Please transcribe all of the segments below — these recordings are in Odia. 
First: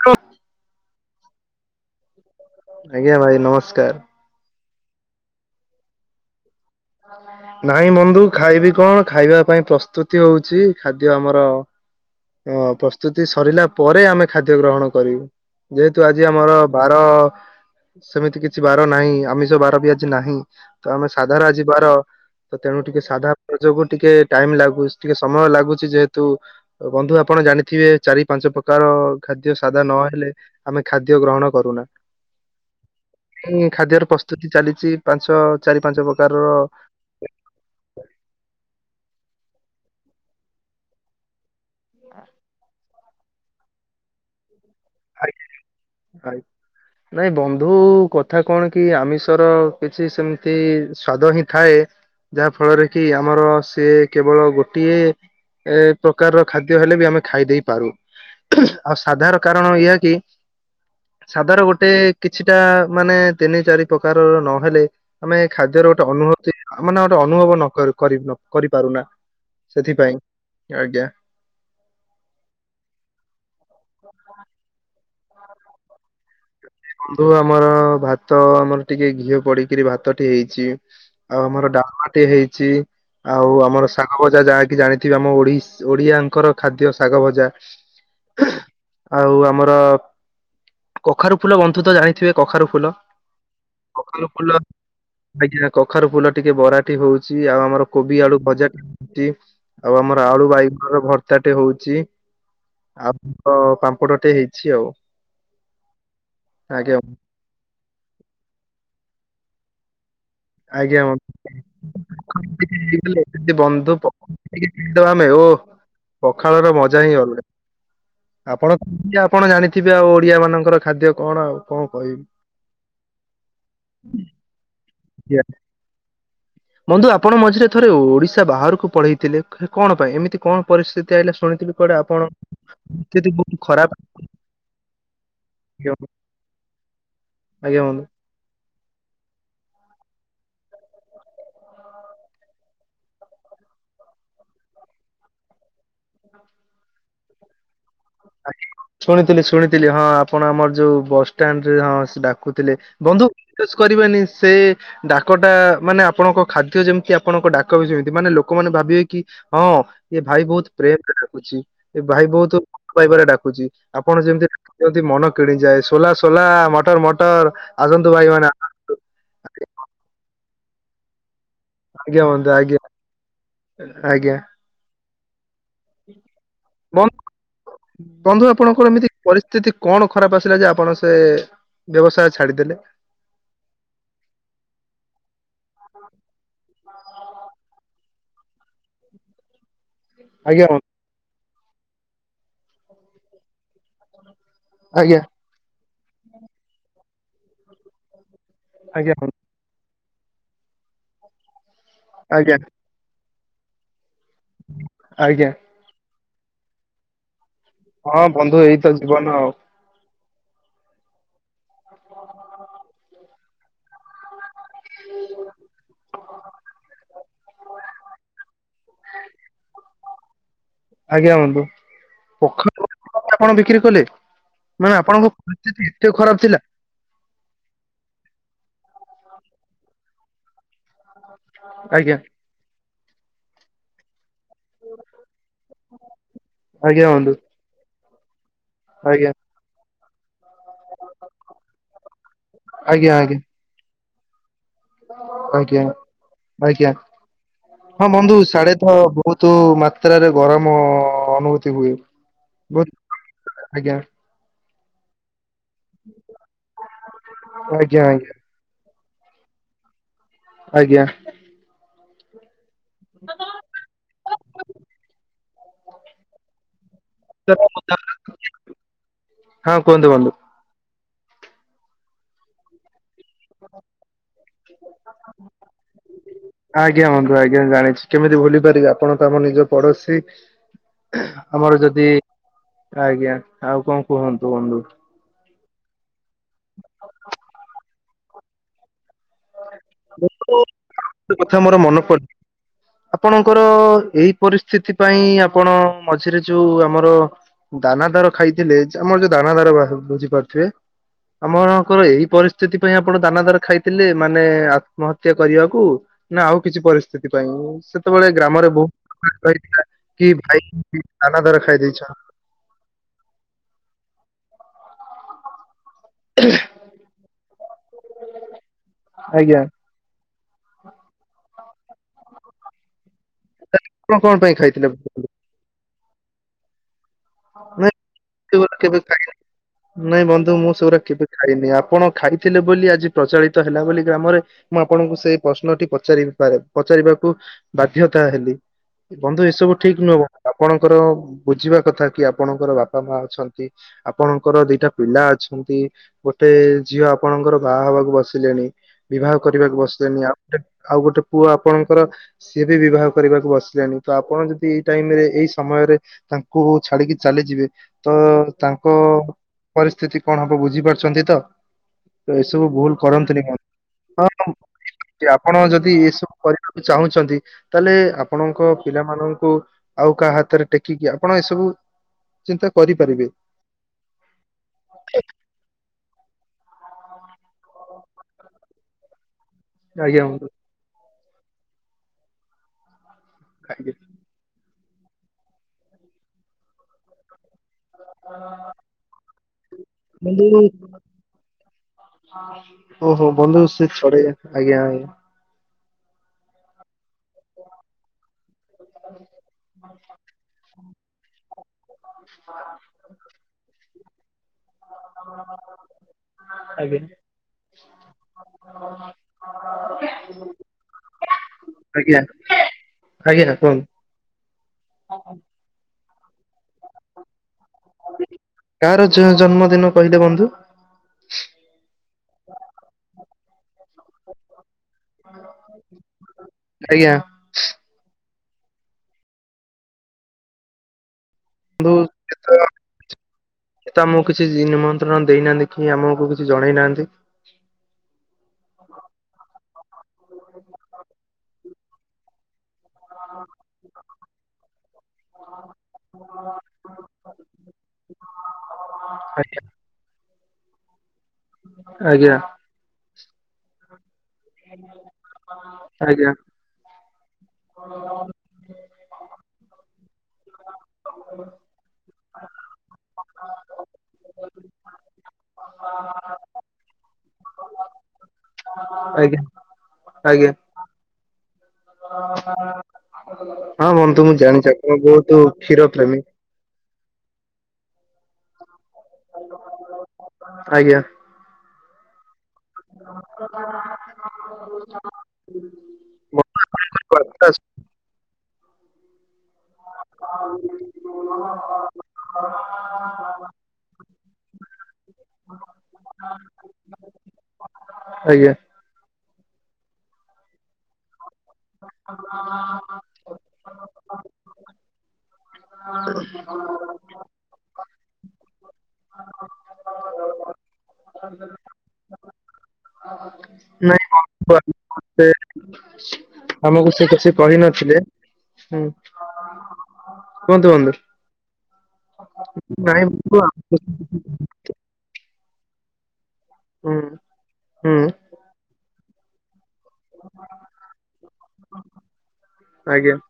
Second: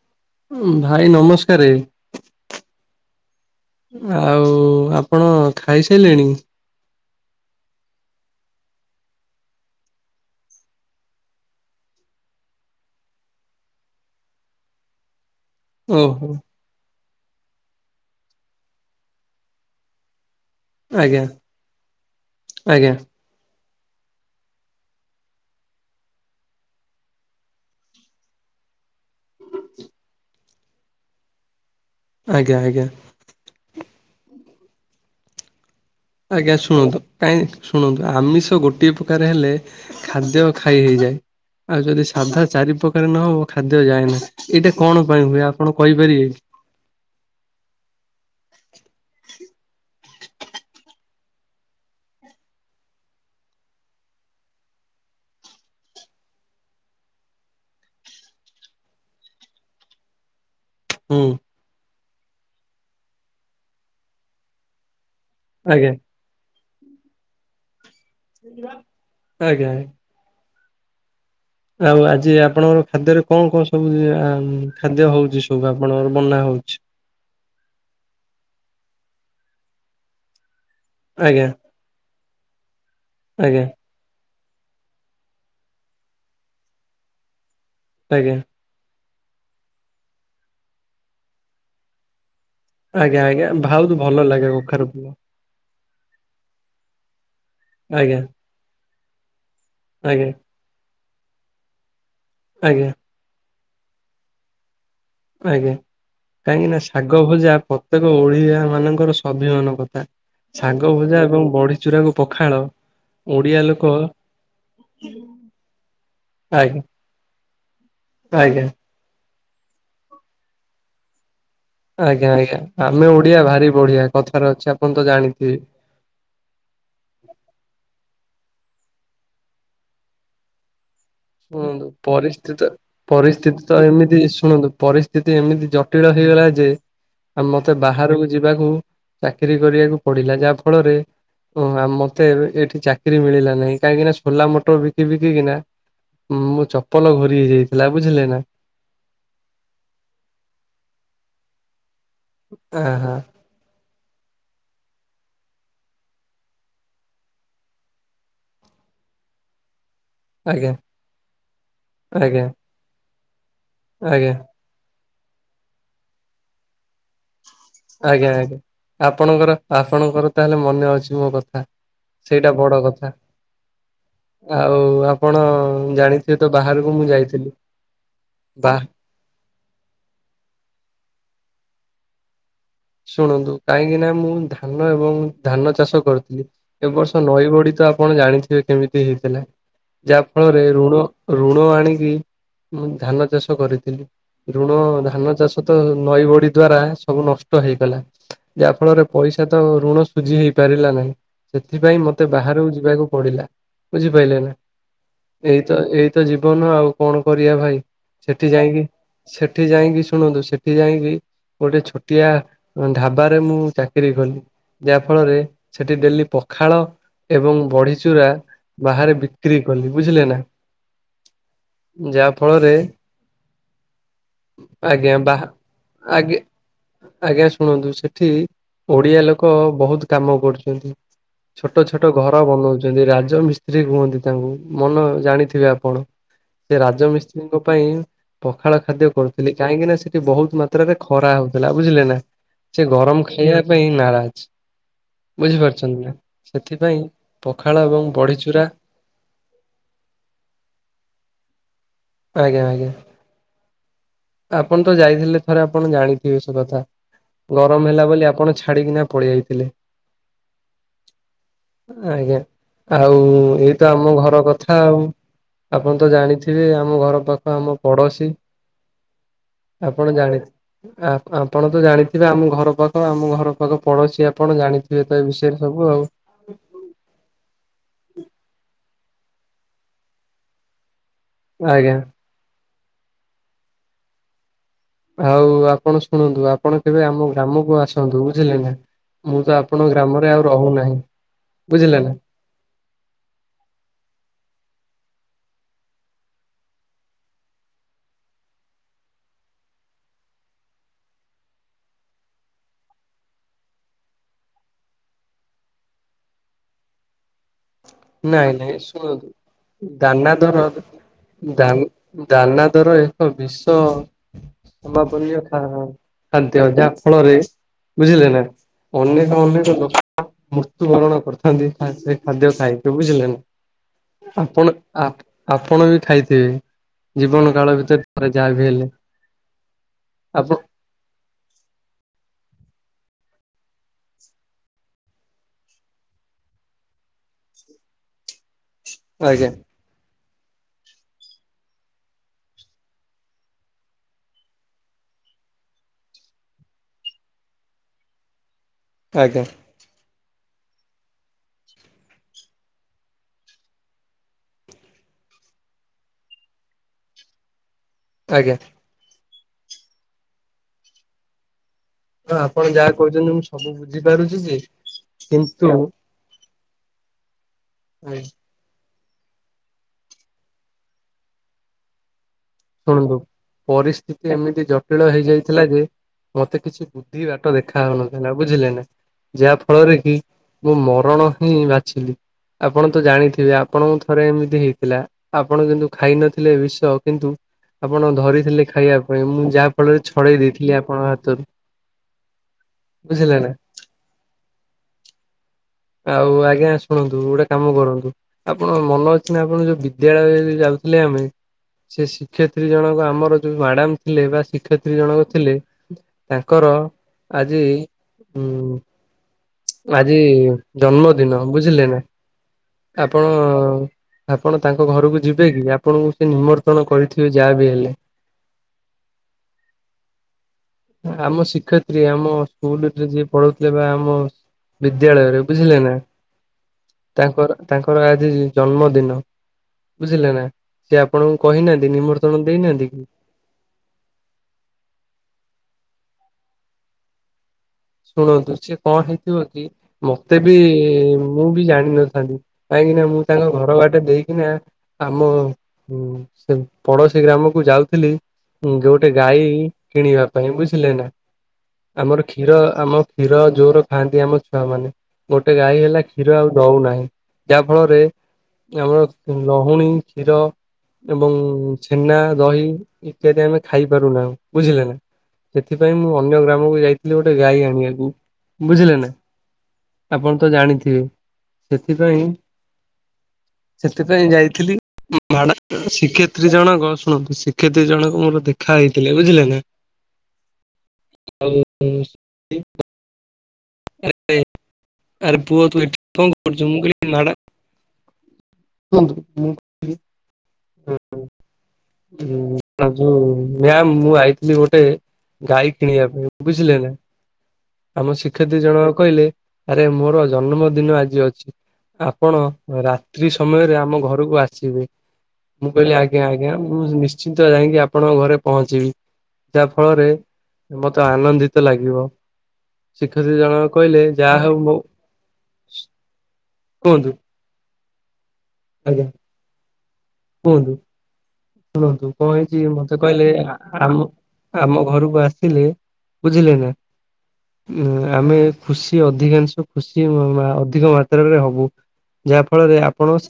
ହ। ଭାଇ ନମସ୍କାର। ଆଜ୍ଞା ଭାଇ ନମସ୍କାର। ଆଉ ଆପଣ ଖାଇସାରିଲେଣି। ହଁ। ନାଇଁ ବନ୍ଧୁ ଖାଇବି କଣ ଖାଇବା ପାଇଁ ପ୍ରସ୍ତୁତି ହଉଛି ଖାଦ୍ୟ ଆମର। ହଁ ପ୍ରସ୍ତୁତି ସରିଲା ପରେ ଆମେ ଖାଦ୍ୟ ଗ୍ରହଣ କରିବୁ ଯେହେତୁ ଆଜି ଓହୋ ଆମର ବାର ସେମିତି କିଛି ବାର ନାହିଁ ଆମିଷ ବାର ବି ଆଜି ନାହିଁ ତ ଆମେ ଆଜ୍ଞା ସାଧାର ଆଜି ଦ୍ୱାର ତ ତେଣୁ ଆଜ୍ଞା। ଟିକେ ସାଧା ଯୋଗୁ ଟିକେ ଟାଇମ ଲାଗୁଛି ଟିକେ ସମୟ ଲାଗୁଛି ଯେହେତୁ ବନ୍ଧୁ ଆପଣ ଜାଣିଥିବେ ଚାରି ପାଞ୍ଚ ପ୍ରକାର ଖାଦ୍ୟ ସାଦା ନହେଲେ ଆମେ ଖାଦ୍ୟ ଗ୍ରହଣ କରୁନା ଆଜ୍ଞା ଆଜ୍ଞା ହୁ ଖାଦ୍ୟର ପ୍ରସ୍ତୁତି ଚାଲିଛି ପାଞ୍ଚ ଚାରି ପାଞ୍ଚ ପ୍ରକାର ଆଜ୍ଞା ଶୁଣନ୍ତୁ କାହିଁକି ଶୁଣନ୍ତୁ ଆମିଷ ଗୋଟିଏ ତରକାରି ହେଲେ ଖାଦ ଖାଇ ହେଇଯାଏ ଆଉ ଯଦି ସାଧା ଚାରି ପ୍ରକାର ନହ ଖାଦ୍ୟ ଯାଏ ନାଁ ଏଇଟା କଣ ପାଇଁ ପ୍ରକାରର ହୁଏ ଆପଣ କହିପାରିବେ ନାଇଁ ବନ୍ଧୁ କଥା କଣ କି ଆମିଷର କିଛି ସେମିତି ସ୍ଵାଦ ହିଁ ଥାଏ ଯାହା ଫଳରେ କି ଆମର ସିଏ କେବଳ ଗୋଟିଏ ଏ ପ୍ରକାରର ଖାଦ୍ୟ ହେଲେ ବି ଆମେ ଖାଇ ଦେଇେଇ ପାରୁ ଆଉ ସାଧାର କାରଣ ଏହାଇ କି ହୁଁ ସାଧାର ଗୋଟେ କିଛିଟା ମାନେ ତିନି ଚାରି ପ୍ରକାରର ନହେଲେ ଆମେ ଆଜ୍ଞା ଖାଦ୍ୟର ଗୋଟେ ଅନୁଭୂତି ଆ ମାନେ ଗୋଟେ ଅନୁଭବ ନକ କରିନକରିପାରୁନା ଆଜ୍ଞା। ସେଥିପାଇଁ ଆଜ୍ଞା ଆଉ ଆଜି ଆପଣଙ୍କର ଖାଦ୍ୟରେ କଣ କଣ ସବୁ ଆ ଖାଦ୍ୟ ହଉଛି ସବୁ ଆପଣଙ୍କର ବନା ହଉଛି? ବନ୍ଧୁ ଆମର ଭାତ ଆମର ଟିକେ ଘିଅ ପଡିକିରି ଭାତ ଟେ ହେଇଛି। ଆଉ ଆଜ୍ଞା ଆମର ଡାଲମା ଟେ ହେଇଛି ଆଉ ଆଜ୍ଞା ଆମର ଶାଗ ଭଜା ଯାହାକି ଜାଣିଥିବେ ଆମ ଓଡିଶ୍ ଓଡିଆଙ୍କର ଖାଦ୍ୟ ଶାଗ ଭଜା ଆଜ୍ଞା ହ ଆଉ ଆମର କଖାରୁୁ ଫୁଲ ବନ୍ଧୁ ତ ଜାଣିଥିବେ କଖାରୁ ଫୁ ଆଜ୍ଞା ଆଜ୍ଞା ଭାଉତ ଭଲ ଲାଗେ କଖାରୁ ଫୁଲ। ଆଜ୍ଞା କଖାରୁ ଫୁଲ ଟିକେ ବରାଟି ହଉଛି ଆଉ ଆମର କୋବି ଆଜ୍ଞା ଆଳୁ ଭଜାଟି ହଉଛି ଆଉ ଆମର ଆଜ୍ଞା। ଆଳୁ ବାଇଗଣ ର ଭର୍ତାଟେ ହଉଛି ଆଜ୍ଞା ଆଉ ପ ପାମ୍ପଡ଼ ଟେ ହେଇଛି ଆଉ ଆଜ୍ଞା କାହିଁକି ନା ଆଜ୍ଞା ଶାଗ ଭଜା ପ୍ରତ୍ୟେକ ଓଡିଆ ମାନଙ୍କର ସ୍ୱାଭିମାନ କଥା। ସାଗ ଆଜ୍ଞା ଭଜା ବନ୍ଧୁ ଏବଂ ବଢିଚୂୁରାକୁ ପଖାଳ ଓଡିଆ ଲୋକ [unintelligible] ଲେ ଓ ପଖାଳର ଆଜ୍ଞା ମଜ ଜାଣିପାରିଲେ ଆଜ୍ଞା ଆପଣ ଆପଣ ଜାଣିଥିବେ ଆଉ ଓଡିଆ ମାନଙ୍କର ଖାଦ୍ୟ କଣ ଆଉ? କଣ କହିବି। ଆଜ୍ଞା ଆଜ୍ଞା ଆମେ ଓଡିଆ ଭାରି ବଢିଆ କଥାରେ ଅଛି ଆପଣ ତ ୟା- ଜାଣିଥିବେ। ବନ୍ଧୁ ଆପଣ ମଝିରେ ଥରେ ଓଡ଼ିଶା ବାହାରକୁ ପଳଇଥିଲେ କଣ ପାଇଁ ଏମିତି କଣ? ପରିସ୍ଥିତି ଆଇଲା ହୁଁ ଶୁଣିଥିଲି କୁଆଡେ ଆପଣ ପରିସ୍ଥିତି ସ୍ଥିତି ବହୁତ ପରିସ୍ଥିତି ତ ଖରାପ ଏମିତି ଶୁଣନ୍ତୁ ପରି ସ୍ଥିତି ଏମିତି ଜଟିଳ ଆଜ୍ଞା ହେଇଗଲା ଯେ ଆ ମତେ ବନ୍ଧୁ। ବାହାରକୁ ଯିବାକୁ ଚାକିରି କରିବାକୁ ପଡିଲା ଯାହା ଫଳରେ ଓହ ଆଉ ମତେ ଏଠି ଚାକିରି ମିଳିଲା ନାହିଁ କାହିଁକି ନା ସୋଲା ମୋଟର ବିକି ବିକିକିନା ହୁଁ ମୁ ଚପଲ ଘୋରି ହେଇଯାଇଥିଲା ବୁଝିଲେ ନା ଶୁଣିଥିଲି ଶୁଣିଥିଲି ହଁ ଆପଣ ଆମର ଯୋଉ ବସଷ୍ଟାଣ୍ଡରେ ହଁ ସେ ଡାକୁଥିଲେ ଆହା ବନ୍ଧୁ ପେସ୍ କରିବାନି ସେ ଡାକଟା ମାନେ ଆପଣଙ୍କ ଖାଦ୍ୟ ଯେମିତି ଆପଣଙ୍କ ଡାକ ବି ସେମିତି ମାନେ ଲୋକମାନେ ଭାବିବେ କି ହଁ ଏ ଭାଇ ବହୁତ ଆଜ୍ଞା ପ୍ରେମ ରେ ଡାକୁଛି ଏ ଭାଇ ଆଜ୍ଞା ବହୁତ ଭଲ ପାଇବାରେ ଡାକୁଛି ଆପଣ ଆଜ୍ଞା ଯେମିତି ଯେମିତି ମନ କିଣିଯାଏ ସୋଲା ସୋଲା ମଟର ମଟର ଆସନ୍ତୁ ଭାଇ ଆଜ୍ଞା ମାନେ ଆଜ୍ଞା ଆସନ୍ତୁ ଆପଣଙ୍କର ଆପଣଙ୍କର ତାହେଲେ ମନେ ଅଛି ମୋ କଥା। ଆଜ୍ଞା ବନ୍ଧୁ ସେଇଟା ଆଜ୍ଞା ବଡ କଥା ଆଜ୍ଞା ଆଉ ଆପଣ ଜାଣିଥିବି ତ ବାହାରକୁ ମୁଁ ବନ୍ଧୁ ଯାଇଥିଲି ବନ୍ଧୁ ବା ଆପଣଙ୍କର ଏମିତି ପରିସ୍ଥିତି କଣ ଖରାପ ଆସିଲା ଯେ ଆପଣ ସେ ବ୍ୟବସାୟ ଛାଡିଦେଲେ? ଶୁଣନ୍ତୁ କାହିଁକି ନା ମୁଁ ଧାନ ଏବଂ ଧାନ ଚାଷ କରୁଥିଲି। ଏ ବର୍ଷ ନଈ ବଢ଼ି ତ ଆପଣ ଜାଣିଥିବେ କେମିତି ହେଇ ଥିଲା ଯା ଫଳରେ ଆଜ୍ଞା ବନ୍ଧୁ ଋଣ ଋଣ ଆଣିକି ମୁଁ ଧାନ ଚାଷ କରିଥିଲି ଋଣ ଆଜ୍ଞା ଧାନ ଚାଷ ଏ ତଳେ ବି ନଈ ବଢ଼ି ଦ୍ଵାରା ସବୁ ନଷ୍ଟ ହେଇଗଲା ଯାହା ଫଳରେ ଆଜ୍ଞା ବନ୍ଧୁ ପଇସା ତ ଋଣ ସୁଝି ହେଇ ପାରିଲା ନାହିଁ ସେଥିପାଇଁ ମତେ ଆଜ୍ଞା। ବାହାରକୁ ଯିବାକୁ ପଡିଲା। ବୁଝିପାଇଲେ ନା ଆଜ୍ଞା ତ ଏଇତ ଜୀବନ ଆଉ କଣ କରିବା ଭାଇ ହଁ ସେଠି ବନ୍ଧୁ ଯାଇକି ଏଇତ ଜୀବନ ଆଉ ସେଠି ଯାଇକି ଶୁଣନ୍ତୁ ସେଠି ଯାଇକି ଗୋଟେ ଛୋଟିଆ ଉ ଢାବାରେ ମୁଁ ଚାକିରୀ କଲି। ଯାହା ଫଳରେ ସେଠି ଡେଲି ପଖାଳ ଏବଂ ବଡ଼ିଚୁରା ବାହାରେ ବିକ୍ରି କଲି ବୁଝିଲେ ନା ଆଜ୍ଞା ବନ୍ଧୁ। ଯାହା ଫଳରେ ପଖାଳ ଆପଣ ବିକ୍ରି କଲେ ମାନେ ଆଜ୍ଞା ଆପଣଙ୍କ ବା ପରିସ୍ଥିତି ଏତେ ଆଜ୍ଞା ଖରାପ ଥିଲା। ଆଜ୍ଞା ଶୁଣନ୍ତୁ ସେଠି ଓଡ଼ିଆ ଲୋକ ବହୁତୁ କାମ କରୁଛନ୍ତି। ଛୋଟ ଛୋଟ ଆଜ୍ଞା ଘର ବନଉଛନ୍ତି ରାଜମିସ୍ତ୍ରୀ କୁହନ୍ତି ତାଙ୍କୁ। ମନ ଜାଣିଥିବେ ଆପଣ ସେ ଆଜ୍ଞା ବନ୍ଧୁ ରାଜମିସ୍ତ୍ରୀଙ୍କ ପାଇଁ ପଖାଳ ଖାଦ୍ୟ ଆଜ୍ଞା କରୁଥିଲେ। କାହିଁକି ନା ସେଠି ବହୁତୁ ମାତ୍ରାରେ ଖରା ହଉଥିଲା ବୁଝିଲେ ନା ସେ ଆଜ୍ଞା ଗରମ ଆଜ୍ଞା ଖାଇବା। ପାଇଁ ନାରାଜ। ଆଜ୍ଞା ବୁଝିପାରୁଛନ୍ତି ନା ଆଜ୍ଞା ସେଥିପାଇଁ ପଖାଳ ଏବଂ ବଡ଼ିଚୁରା ବହୁତୁ ମାତ୍ରାରେ ଗରମ ଅନୁଭୂତି ହୁଏ। ଆଜ୍ଞା ବହୁତ ଆଜ୍ଞା ଆଜ୍ଞା ଆପଣ ତ ଯାଇଥିଲେ। ଥରେ ଆପଣ ଜାଣିଥିବେ ସେ କଥା ଗରମ ଆଜ୍ଞା ହେଲା ଆଜ୍ଞା ବୋଲି ଆପଣ ଛାଡିକିନା ପଳେଇଆଇଲେ ଥିଲେ ଆଜ୍ଞା ଆଜ୍ଞା ଆଉ ଏଇ ତ ଆମ ଘର କଥା ଆଉ ଆପଣ ତ ଜାଣିଥିବେ ଆମ ଘର ପାଖ ଆମ ପଡୋଶୀ ହଁ କୁହନ୍ତୁ ଆପଣ ବନ୍ଧୁ ଜାଣି ଆ ଆପଣ ତ ଜାଣିଥିବେ ଆମ ଘର ପାଖ ଆମ ଘର ପାଖ ପଡୋଶୀ ଆପଣ ଜାଣିଥିବେ ତ ଏ ବିଷୟରେ ସବୁ ଆଉ ଆଜ୍ଞା ବନ୍ଧୁ ଆଜ୍ଞା ଜାଣିଛି କେମିତି ଭୁଲି ପାରିବି ଆପଣ ତ ଆମ ନିଜ ପଡୋଶୀ। ଆମର ଆଜ୍ଞା ଯଦି ଆଜ୍ଞା ଆଉ କଣ କୁହନ୍ତୁ ବନ୍ଧୁ। ଆଉ ଆପଣ ଶୁଣନ୍ତୁ ଆପଣ କେବେ ଆମ ଗ୍ରାମକୁ ଆସନ୍ତୁ ବୁଝିଲେ ନା ମୁଁ ତ ଆପଣଙ୍କ ଗ୍ରାମରେ ଆଉ ରହୁନାହିଁ ଗୋଟେ କଥା ମୋର ମନେ ବୁଝିଲେ ନା ପଡି ଆପଣଙ୍କର ଏଇ ପରିସ୍ଥିତି ପାଇଁ ଆପଣ ମଝିରେ ଯୋଉ ଆମର ଦାନା ଦାର ଖାଇଥିଲେ ଆମର ଯୋଉ ଦାନା ଦାର ବୁଝିପାରୁଥିବେ। ଆମଙ୍କର ଏଇ ପରିସ୍ଥିତି ପାଇଁ ଆପଣ ଦାନା ଦାର ଖାଇଥିଲେ ମାନେ ଆତ୍ମହତ୍ୟା କରିବାକୁ ନା ଆଉ କିଛି ପରିସ୍ଥିତି ପାଇଁ ସେ ସେତେବେଳେ ନାଇଁ ଗ୍ରାମରେ ନାଇଁ ବହୁତ ଶୁଣନ୍ତୁ। ପ୍ରକାର କହିଥିଲା ଦାନା କି ଦର ଭାଇ ଦାନା ଦର ଦାନ ଖାଇ ଦେଇଛନ। ଦାନା ଦର ଏକ ବିଷ ସମାବନୀୟ ଖା ଖାଦ୍ୟ ଯାହା ଫଳରେ ବୁଝିଲେ ନା ଅନେକ ଆଜ୍ଞା ଅନେକ ଲୋ ମୃତ୍ୟୁବରଣ କରିଥାନ୍ତି ସେ ଖାଦ୍ୟ ଖାଇ କି ବୁଝିଲେ ନା କଣ ପାଇଁ ଆପଣ ଖାଇଥିଲେ? ଆପଣ ବି ଖାଇଥିବେ। ଜୀବନ କାଳ ଭିତରେ ଥରେ ଯାହା ବି ନାଇଁ ହେଲେ କେବେ ଖାଇନି ନାଇଁ ବନ୍ଧୁ ଆପଣ ମୁଁ ସେଗୁରା କେବେ ଖାଇନି ଆପଣ ଖାଇଥିଲେ ବୋଲି ଆଜି ପ୍ରଚଳିତ ହେଲା ବୋଲି ଗ୍ରାମରେ ମୁଁ ଆପଣଙ୍କୁ ସେଇ ପ୍ରଶ୍ନଟି ପଚାରି ପାରେ ପଚାରିବାକୁ ବାଧ୍ୟତା ହେଲି। ବନ୍ଧୁ ଆଜ୍ଞା ଏସବୁ ଠିକ ନୁହଁବ ଆପଣଙ୍କର ବୁଝିବା କଥା। କି ଆପଣଙ୍କର ବାପା ମା ଅଛନ୍ତି। ଆପଣଙ୍କର ଦିଟା ପିଲା ଅଛନ୍ତି ଗୋଟେ ଝିଅ ଆପଣଙ୍କର ବାହା ହବାକୁ ବସିଲେଣି। ବିବାହ ଆଜ୍ଞା କରିବାକୁ ବସିଲେନି ଆଉ ଗୋଟେ ଆଉ ଗୋଟେ ପୁଅ ଆପଣଙ୍କର ସିଏ ବି ବିବାହ କରିବାକୁ ବସିଲେଣି ତ ଆପଣ ଯଦି ଏଇ ଟାଇମ ରେ ଏଇ ସମୟରେ ତାଙ୍କୁ ଛାଡିକି ଚାଲିଯିବେ ତ ଆଜ୍ଞା ତାଙ୍କ ପରିସ୍ଥିତି କଣ ହବ ବୁଝିପାରୁଛନ୍ତି ତ ତ ଏସବୁ ଆପଣ ଯାହା ଭୁଲ କହୁଛନ୍ତି ମୁଁ କରନ୍ତିୁନି ସବୁ ବୁଝିପାରୁଛି ଯେ ହଁ ଆପଣ କିନ୍ତୁ ଯଦି ଏସବୁ କରି ଚାହୁଁଛନ୍ତି ତାହେଲେ ଆପଣଙ୍କ ପିଲାମାନଙ୍କୁ ଆଉ କାହା ହାତରେ ଟେକିକି ଆପଣ ଏସବୁ ଚିନ୍ତା ଶୁଣନ୍ତୁ କରିପାରିବେ ପରିସ୍ଥିତି ଏମିତି ଜଟିଳ ହେଇଯାଇଥିଲା ଯେ ମତେ କିଛି ବୁଦ୍ଧି ବାଟ ଦେଖା ହଉନଥିଲା ନା ବୁଝିଲେ ନା ଯାହା ଫଳରେ କି ଆଜ୍ଞା ବନ୍ଧୁ ମୁଁ ମରଣ ହିଁ ବାଛିଲି ଆପଣ ତ ଜାଣିଥିବେ ଆଜ୍ଞା। ଆପଣଙ୍କୁ ଥରେ ଏମିତି ହେଇଥିଲା ଆପଣ କିନ୍ତୁ ଖାଇନଥିଲେ ବିଷ କିନ୍ତୁ ଆପଣ ଧରିଥିଲେ ଖାଇବା ପାଇଁ ମୁଁ ଯାହା ଫଳରେ ଛଡେଇ ବନ୍ଧୁ ଦେଇଥିଲି ଆପଣଙ୍କ ହାତରୁ ଓହୋ ବୁଝିଲେ ନା ବନ୍ଧୁ ସେ ଛଡେଇବେ ଆଜ୍ଞା ଆଙ୍ ଆଉ ଆଜ୍ଞା ଶୁଣନ୍ତୁ ଗୋଟେ କାମ କରନ୍ତୁ ଆପଣ ମନ ଅଛି ନା ଆପଣ ଯୋଉ ବିଦ୍ୟାଳୟ ଯାଉଥିଲେ ଆମେ ସେ ଶିକ୍ଷୟତ୍ରୀ ଜଣକ ଆମର ଯୋଉ ମାଡାମ ଥିଲେ ବା ଶିକ୍ଷୟତ୍ରୀ ଜଣକ ଥିଲେ ତାଙ୍କର ଆଜ୍ଞା। ଆଜି ଉମ୍ ଆଜି ଜନ୍ମଦିନ ବୁଝିଲେ ନା ଆଜ୍ଞା ଆପଣ ଆଜ୍ଞା କୁହନ୍ତୁ ଆପଣ ତାଙ୍କ ଘରକୁ ଯିବେ କି? ଆପଣଙ୍କୁ ସେ ନିମ କରିଥିବେ ଯାହା ବି ହେଲେ। କାହାର ଜନ୍ମଦିନ କହିଲେ ବନ୍ଧୁ। ଆମ ଶି--ୟତ୍ରୀ ଆମ ସ୍କୁଲ୍ ରେ ଯିଏ ପଢ଼ଉ ଥିଲେ। ଆମ ବିଦ୍ୟାଳୟରେ ବୁଝିଲେ ନା। ଆଜ୍ଞା ତାଙ୍କର ତାଙ୍କର ଆଜି ଜନ୍ମଦିନ ବୁଝିଲେ ନା। ସେ ଆପଣଙ୍କୁ କହିନାହାନ୍ତି, ନିମ ଦେଇନାହାନ୍ତି କି? ସେତ ଆମକୁ କିଛି ନିମନ୍ତ୍ର ଦେଇନାହାନ୍ତି, କି ଆମକୁ କିଛି ଜଣେଇ ନାହାନ୍ତି। ଶୁଣନ୍ତୁ, ସିଏ କ'ଣ ହେଇଥିବ କି? ମତେ ବି ମୁଁ ବି ଜାଣିନଥାନ୍ତି, କାହିଁକି ନା ମୁଁ ତାଙ୍କ ଘର ବାଟେ ଦେଇ ଆମ ପଡ଼ୋଶୀ ଗ୍ରାମକୁ ଯାଉଥିଲି। ଗୋଟେ ଗାଈ ଆଜ୍ଞା କିଣିବା ପାଇଁ ବୁଝିଲେ ନା। ଆମର ଆଜ୍ଞା କ୍ଷୀର ଆମ କ୍ଷୀର ଜୋରେ ଖାଆନ୍ତି ଆମ ମାନେ, ଗୋଟେ ଗାଈ ହେଲା ଆଜ୍ଞା କ୍ଷୀର ଆ ଦଉ ନାହିଁ, ଯାହା ଫଳରେ ଆମର ହୁଣୀ, କ୍ଷୀର ଏବଂ ଛେନା, ଦହି ଇତ୍ୟାଦି ଆମେ ଖାଇ ପାରୁନାହୁଁ ବୁଝିଲେ ନା। ସେଥିପାଇଁ ମୁଁ ଅନ୍ୟ ଗ୍ରାମକୁ ଯାଇଥିଲି, ଗୋଟେ ଗାଈ ଆଣି--କୁ। ବୁଝିଲେ ନା, ଆଜ୍ଞା ଆପଣ ଆଜ୍ଞା। ତ ଜାଣିଥିବେ। ସେଥିପାଇଁ [inaudible] ହଁ ସେଥିପାଇଁ ବନ୍ଧୁ ମୁଁ ଯାଇଥିଲି ଜାଣିଚି, ଆପଣ ବହୁତୁ ଭାଡା କ୍ଷୀର ପ୍ରେମୀ। ଶିକ୍ଷୟତ୍ରୀ ଜଣକ ଶୁଣନ୍ତୁ, ଶି---ତ୍ରୀ ଜଣକ ମୋର ଦେଖା ହେଇଥିଲେ ବୁଝିଲେ ନା। [inaudible] ଆଜ୍ଞା। [inaudible] ବନ୍ଧୁ, ଆପଣଙ୍କ [inaudible] କଥା କୁହନ୍ତୁ ମୁଁ ହଁ ମ୍ୟାମ୍ ମୁଁ ଆଇଥିଲି ଗୋଟେ କିଣିବା ପାଇଁ ବୁଝିଲେ ନା। ଆମ ଆଜ୍ଞା ଶିକ୍ଷ--ତ୍ରୀ ଜଣକ କହିଲେ, ଆରେ ମୋର ଜନ୍ମ ଦିନ ଆଜି ଅଛି। ଆପଣ ରାତ୍ରି ସମୟରେ ଆମ ଘରୁକୁ ଆସିବେ। ମୁଁ କହିଲି ଆଜ୍ଞା ଆଜ୍ଞା ମୁଁ ନିଶ୍ଚିନ୍ତ ଯାଇ ଆପଣଙ୍କ ଘରେ ପହଞ୍ଚିବି। ଯାହା ଫଳରେ ମତେ ଆନନ୍ଦିତ ଲାଗିବ, ଶିକ୍ଷ--ତ୍ରୀ ଜଣକ କହିଲେ। ଯାହା ହଉ ମୋ କୁହନ୍ତୁ [inaudible] ଆଜ୍ଞା କୁହନ୍ତୁ [inaudible] ଶୁଣନ୍ତୁ କଣ ହେଇଚି, ମତେ ନାଇଁ କଇଲେ ବନ୍ଧୁ ଆମକୁ ଆମ ଘରକୁ ଆସିଲେ। ବୁଝିଲେ ନା, ହୁଁ ହୁଁ ଆମେ ଖୁସି ଅଧିକାଂଶ ଖୁସି ଅଧିକ ମାତ୍ରାରେ ହବୁ। ଯାହା ଫଳରେ ଆପଣ ଆଜ୍ଞା [inaudible]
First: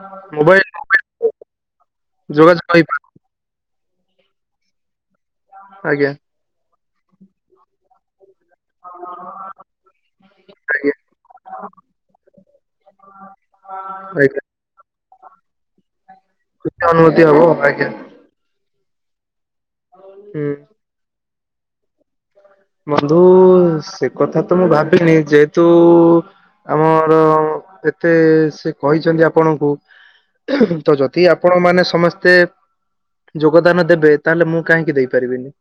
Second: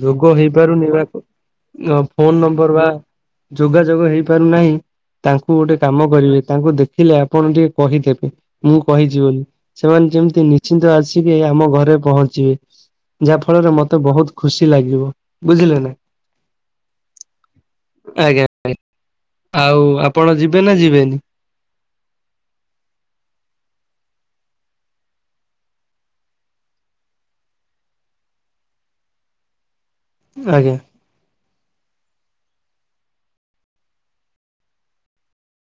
ଯୋଗ ହେଇପାରୁନି, ମୋବାଇଲ ଫୋନ୍‌ ନମ୍ବର୍ ଯୋଗାଯୋଗ ବା ହେଇପାରୁ ଯୋଗାଯୋଗ ହେଇପାରୁନାହିଁ, ତାଙ୍କୁ ଗୋଟେ କାମ ଆଜ୍ଞା କରିବେ। ତାଙ୍କୁ ଦେଖିଲେ ଆପଣ ଟି କହି ଦେବେ। ମୁଁ କହିଚି ବଲି, ସେମାନେ ଯେମିତି ଆଜ୍ଞା ନି---ନ୍ତ ଆସିକି ଆମ ଘରେ ପହଞ୍ଚିବେ। ଯା---ଫଳରେ ମ ବହୁତ୍ ଆଜ୍ଞା ଖୁସି ଲାଗିବ, ବୁଝିଲେ ନା। ଖୁସି ଅନୁଭୂତି ହବ ଆଜ୍ଞା ଆଉ ଆପଣ ହୁଁ। ଯିବେ ନା ଯିବେନି? ବନ୍ଧୁ ସେ କଥା ତ ମୁଁ ଭାବିନି। ଯେହେତୁ ଆମର ଏତେ ସେ କହିଚନ୍ତି ଆପଣଙ୍କୁ। ଆଜ୍ଞା ଆପଣ ମାନେ ସମସ୍ତେ ଯୋଗଦାନ ଦେବେ ତା'ହେଲେ ମୁଁ କାହିଁକି ଦେଇପାରିବିନି।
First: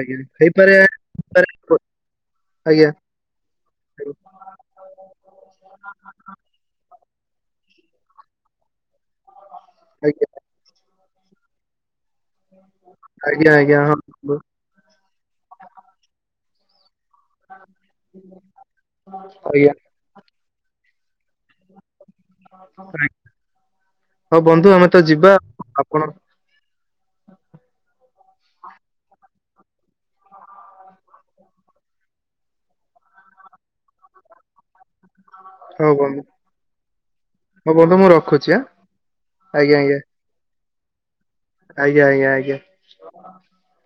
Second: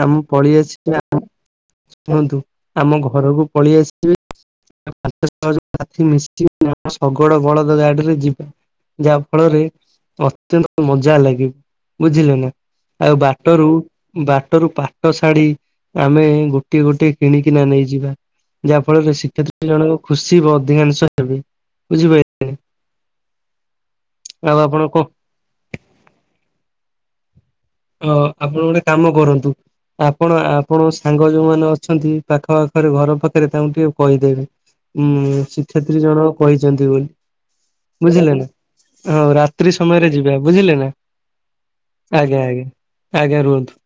ଆଜ୍ଞା ହେଇପାରେ ହେଇପାରେ। [inaudible] [inaudible] [inaudible] ଆଜ୍ଞା। ଆଜ୍ଞା ଆଉ ଆଜ୍ଞା ବାଟରୁ ଆଜ୍ଞା ହଁ ବନ୍ଧୁ ବାଟରୁ ପାଟ ଶାଢୀ ଆମେ ଗୋଟେ ଗୋଟିଏ ଗୋଟିଏ କିଣିକିନା ନେଇଯିବା ଯାହା ଫଳରେ ଶିକ୍ଷୟତ୍ରୀ ଆଜ୍ଞା ଜଣ ଖୁସି ଅଧିକାଂଶ ହେବେ ବୁଝିପାଇଲେ। ହଉ ଆଉ ବନ୍ଧୁ ଆପଣ ଆମେ କ ତ ଯିବା ଆପଣ ଅ ଆପଣ ଗୋଟେ କାମ କରନ୍ତୁ। ଆପଣ ଆପଣଙ୍କ ସାଙ୍ଗ ଯୋଉମାନେ ଅଛନ୍ତି ପାଖ ପାଖରେ ଘର ପାଖରେ ତାଙ୍କୁ ଟିକେ କହିଦେବେ। ହୁଁ। ହଉ ଶିକ୍ଷୟତ୍ରୀ ବନ୍ଧୁ ଜଣକ କହିଛନ୍ତି ବୋଲି ହଉ ବନ୍ଧୁ ମୁଁ ବୁଝିଲେ ନା ରଖୁଛି ଆଁ ହଉ ରାତ୍ରି ଆଜ୍ଞା ଆଜ୍ଞା ସମୟରେ ଯିବ ବୁଝିଲେ ନା ଆଜ୍ଞା ଆଜ୍ଞା ଆଜ୍ଞା ରୁହନ୍ତୁ।